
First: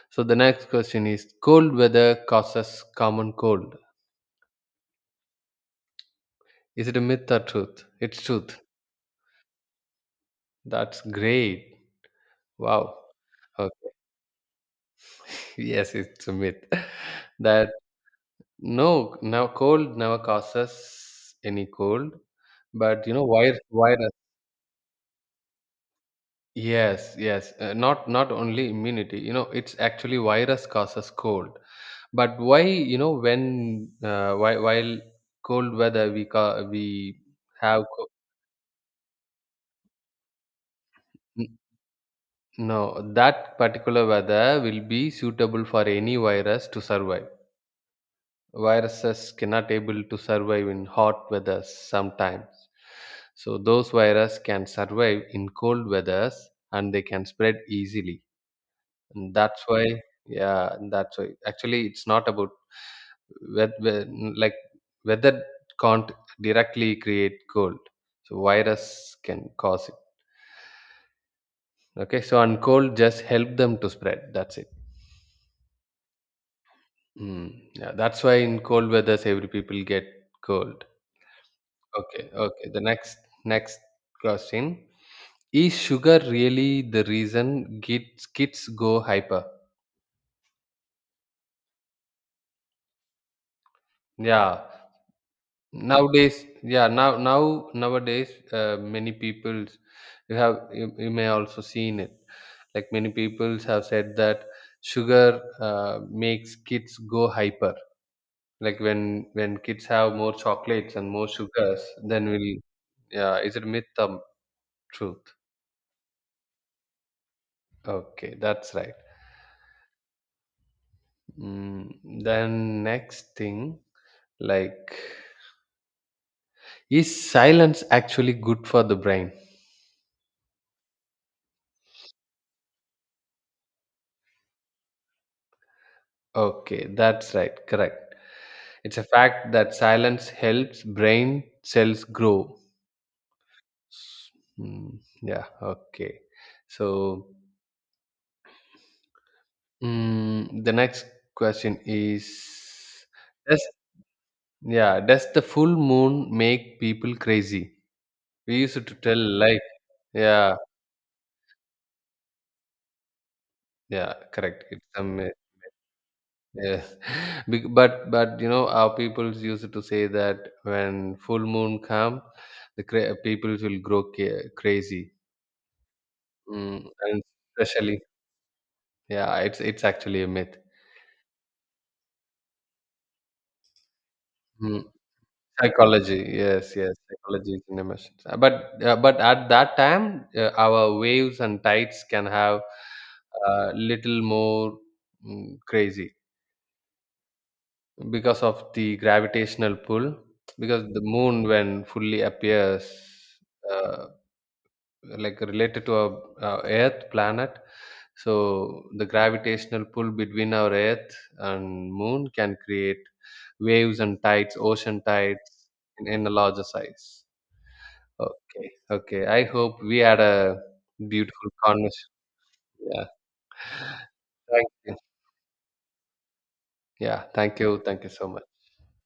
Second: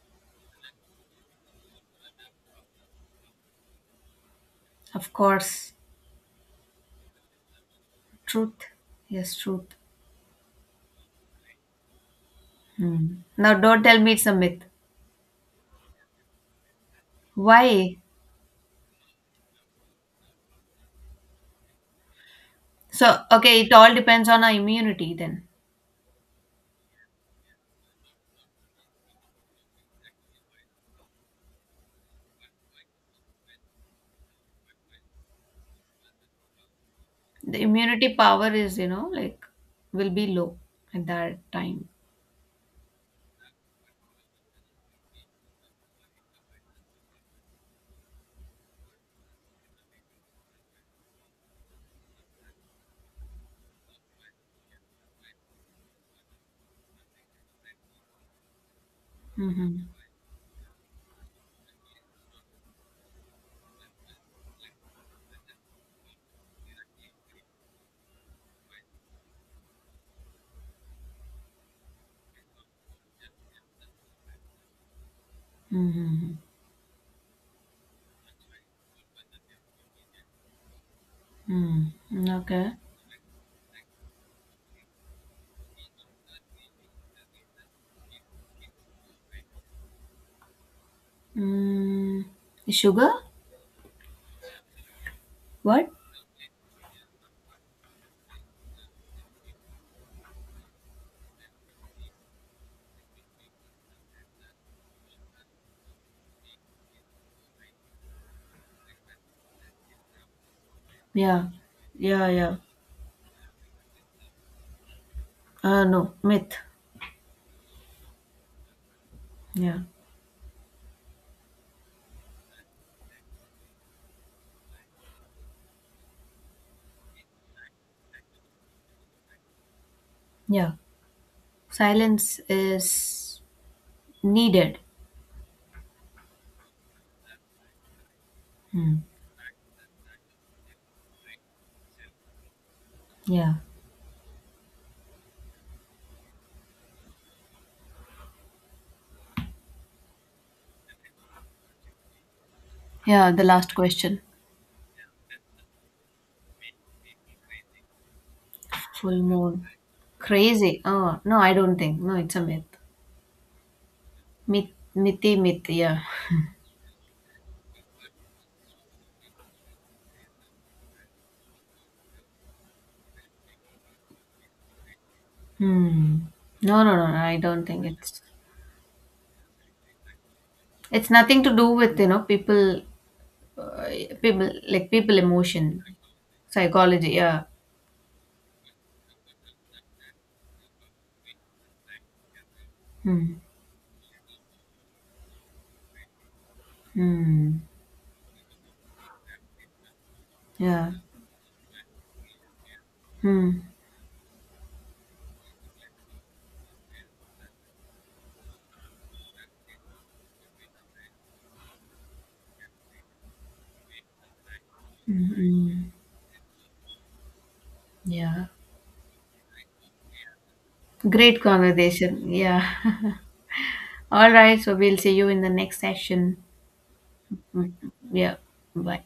[SPEAKER 2] So the next question is: cold weather causes common cold.
[SPEAKER 1] Of course.
[SPEAKER 2] Is it a myth or truth? It's truth.
[SPEAKER 1] Truth. Yes, truth.
[SPEAKER 2] That's great. Wow.
[SPEAKER 1] Hmm. Now,
[SPEAKER 2] Okay.
[SPEAKER 1] don't tell me it's a myth.
[SPEAKER 2] Yes, it's a myth. That.
[SPEAKER 1] Why?
[SPEAKER 2] No, now cold never causes any cold, but you
[SPEAKER 1] So,
[SPEAKER 2] know virus
[SPEAKER 1] okay, it all
[SPEAKER 2] virus.
[SPEAKER 1] depends on our immunity then.
[SPEAKER 2] Yes, yes. Not not only immunity. You know, it's actually virus causes cold. But why you know when while cold weather we
[SPEAKER 1] The
[SPEAKER 2] have co-
[SPEAKER 1] immunity power is, you know, like will be low at that
[SPEAKER 2] n-
[SPEAKER 1] time.
[SPEAKER 2] no, that particular weather will be suitable for any virus to survive. Viruses cannot able to survive in hot weathers sometimes, so those virus can survive in cold weathers and they can spread easily, and that's why,
[SPEAKER 1] Mm-hmm.
[SPEAKER 2] yeah, and that's why actually it's not about whe- like weather can't directly create cold, so virus can cause it. Okay, so and cold just help them to spread, that's it.
[SPEAKER 1] Mm-hmm.
[SPEAKER 2] Mm. Yeah, that's why in cold weathers every people get cold.
[SPEAKER 1] Mm-hmm.
[SPEAKER 2] Okay,
[SPEAKER 1] Mm-hmm.
[SPEAKER 2] okay.
[SPEAKER 1] Okay.
[SPEAKER 2] The next question. Is sugar really the reason kids go hyper?
[SPEAKER 1] Mm. Sugar?
[SPEAKER 2] Yeah.
[SPEAKER 1] What?
[SPEAKER 2] Nowadays, yeah, now now nowadays many people, you have you may also seen it. Like many people have said that sugar makes kids go hyper. Like when kids have more chocolates and more
[SPEAKER 1] Yeah.
[SPEAKER 2] sugars,
[SPEAKER 1] Yeah,
[SPEAKER 2] then will,
[SPEAKER 1] yeah.
[SPEAKER 2] yeah, is it myth or truth?
[SPEAKER 1] No, myth.
[SPEAKER 2] Okay, that's right.
[SPEAKER 1] Yeah.
[SPEAKER 2] Mm, then next thing, like, is silence actually good for the brain?
[SPEAKER 1] Yeah. Silence is needed.
[SPEAKER 2] Okay, that's right, correct.
[SPEAKER 1] Hmm.
[SPEAKER 2] It's a fact that silence helps brain cells grow.
[SPEAKER 1] Yeah.
[SPEAKER 2] S- yeah, okay. So the next question is,
[SPEAKER 1] Yeah, the
[SPEAKER 2] does,
[SPEAKER 1] last question.
[SPEAKER 2] yeah, does the full moon make people crazy? We used to tell
[SPEAKER 1] Full
[SPEAKER 2] like,
[SPEAKER 1] moon.
[SPEAKER 2] yeah,
[SPEAKER 1] Crazy. Oh, no, I don't think. No, it's a myth.
[SPEAKER 2] yeah, correct.
[SPEAKER 1] Myth,
[SPEAKER 2] It's a
[SPEAKER 1] mythy
[SPEAKER 2] myth.
[SPEAKER 1] myth, yeah.
[SPEAKER 2] Yes, But you know our peoples used to say that when full moon come, the peoples will grow crazy,
[SPEAKER 1] Hmm. No, no, no, no,
[SPEAKER 2] and
[SPEAKER 1] I don't think
[SPEAKER 2] especially,
[SPEAKER 1] it's.
[SPEAKER 2] yeah, it's actually a myth.
[SPEAKER 1] It's nothing to do with, you know, people, uh, people,
[SPEAKER 2] Mm.
[SPEAKER 1] like people emotion,
[SPEAKER 2] Psychology, yes, yes,
[SPEAKER 1] psychology, yeah.
[SPEAKER 2] psychology is an emotion. But but at that time, our waves and tides can have
[SPEAKER 1] Hmm.
[SPEAKER 2] a little more crazy
[SPEAKER 1] Hmm.
[SPEAKER 2] because of the gravitational pull. Because
[SPEAKER 1] Yeah.
[SPEAKER 2] the moon, when fully appears.
[SPEAKER 1] Hmm.
[SPEAKER 2] Uh, like related to our earth planet, so the gravitational pull between our earth and moon can create waves and tides, ocean tides,
[SPEAKER 1] Mm-mm.
[SPEAKER 2] in a larger size.
[SPEAKER 1] Yeah.
[SPEAKER 2] Okay, okay, I hope we had a
[SPEAKER 1] Great
[SPEAKER 2] beautiful conversation.
[SPEAKER 1] conversation. Yeah.
[SPEAKER 2] Yeah,
[SPEAKER 1] All right.
[SPEAKER 2] thank
[SPEAKER 1] So
[SPEAKER 2] you,
[SPEAKER 1] we'll see you in the next session.
[SPEAKER 2] yeah, thank
[SPEAKER 1] Mm,
[SPEAKER 2] you, thank you so
[SPEAKER 1] yeah.
[SPEAKER 2] much.
[SPEAKER 1] Bye.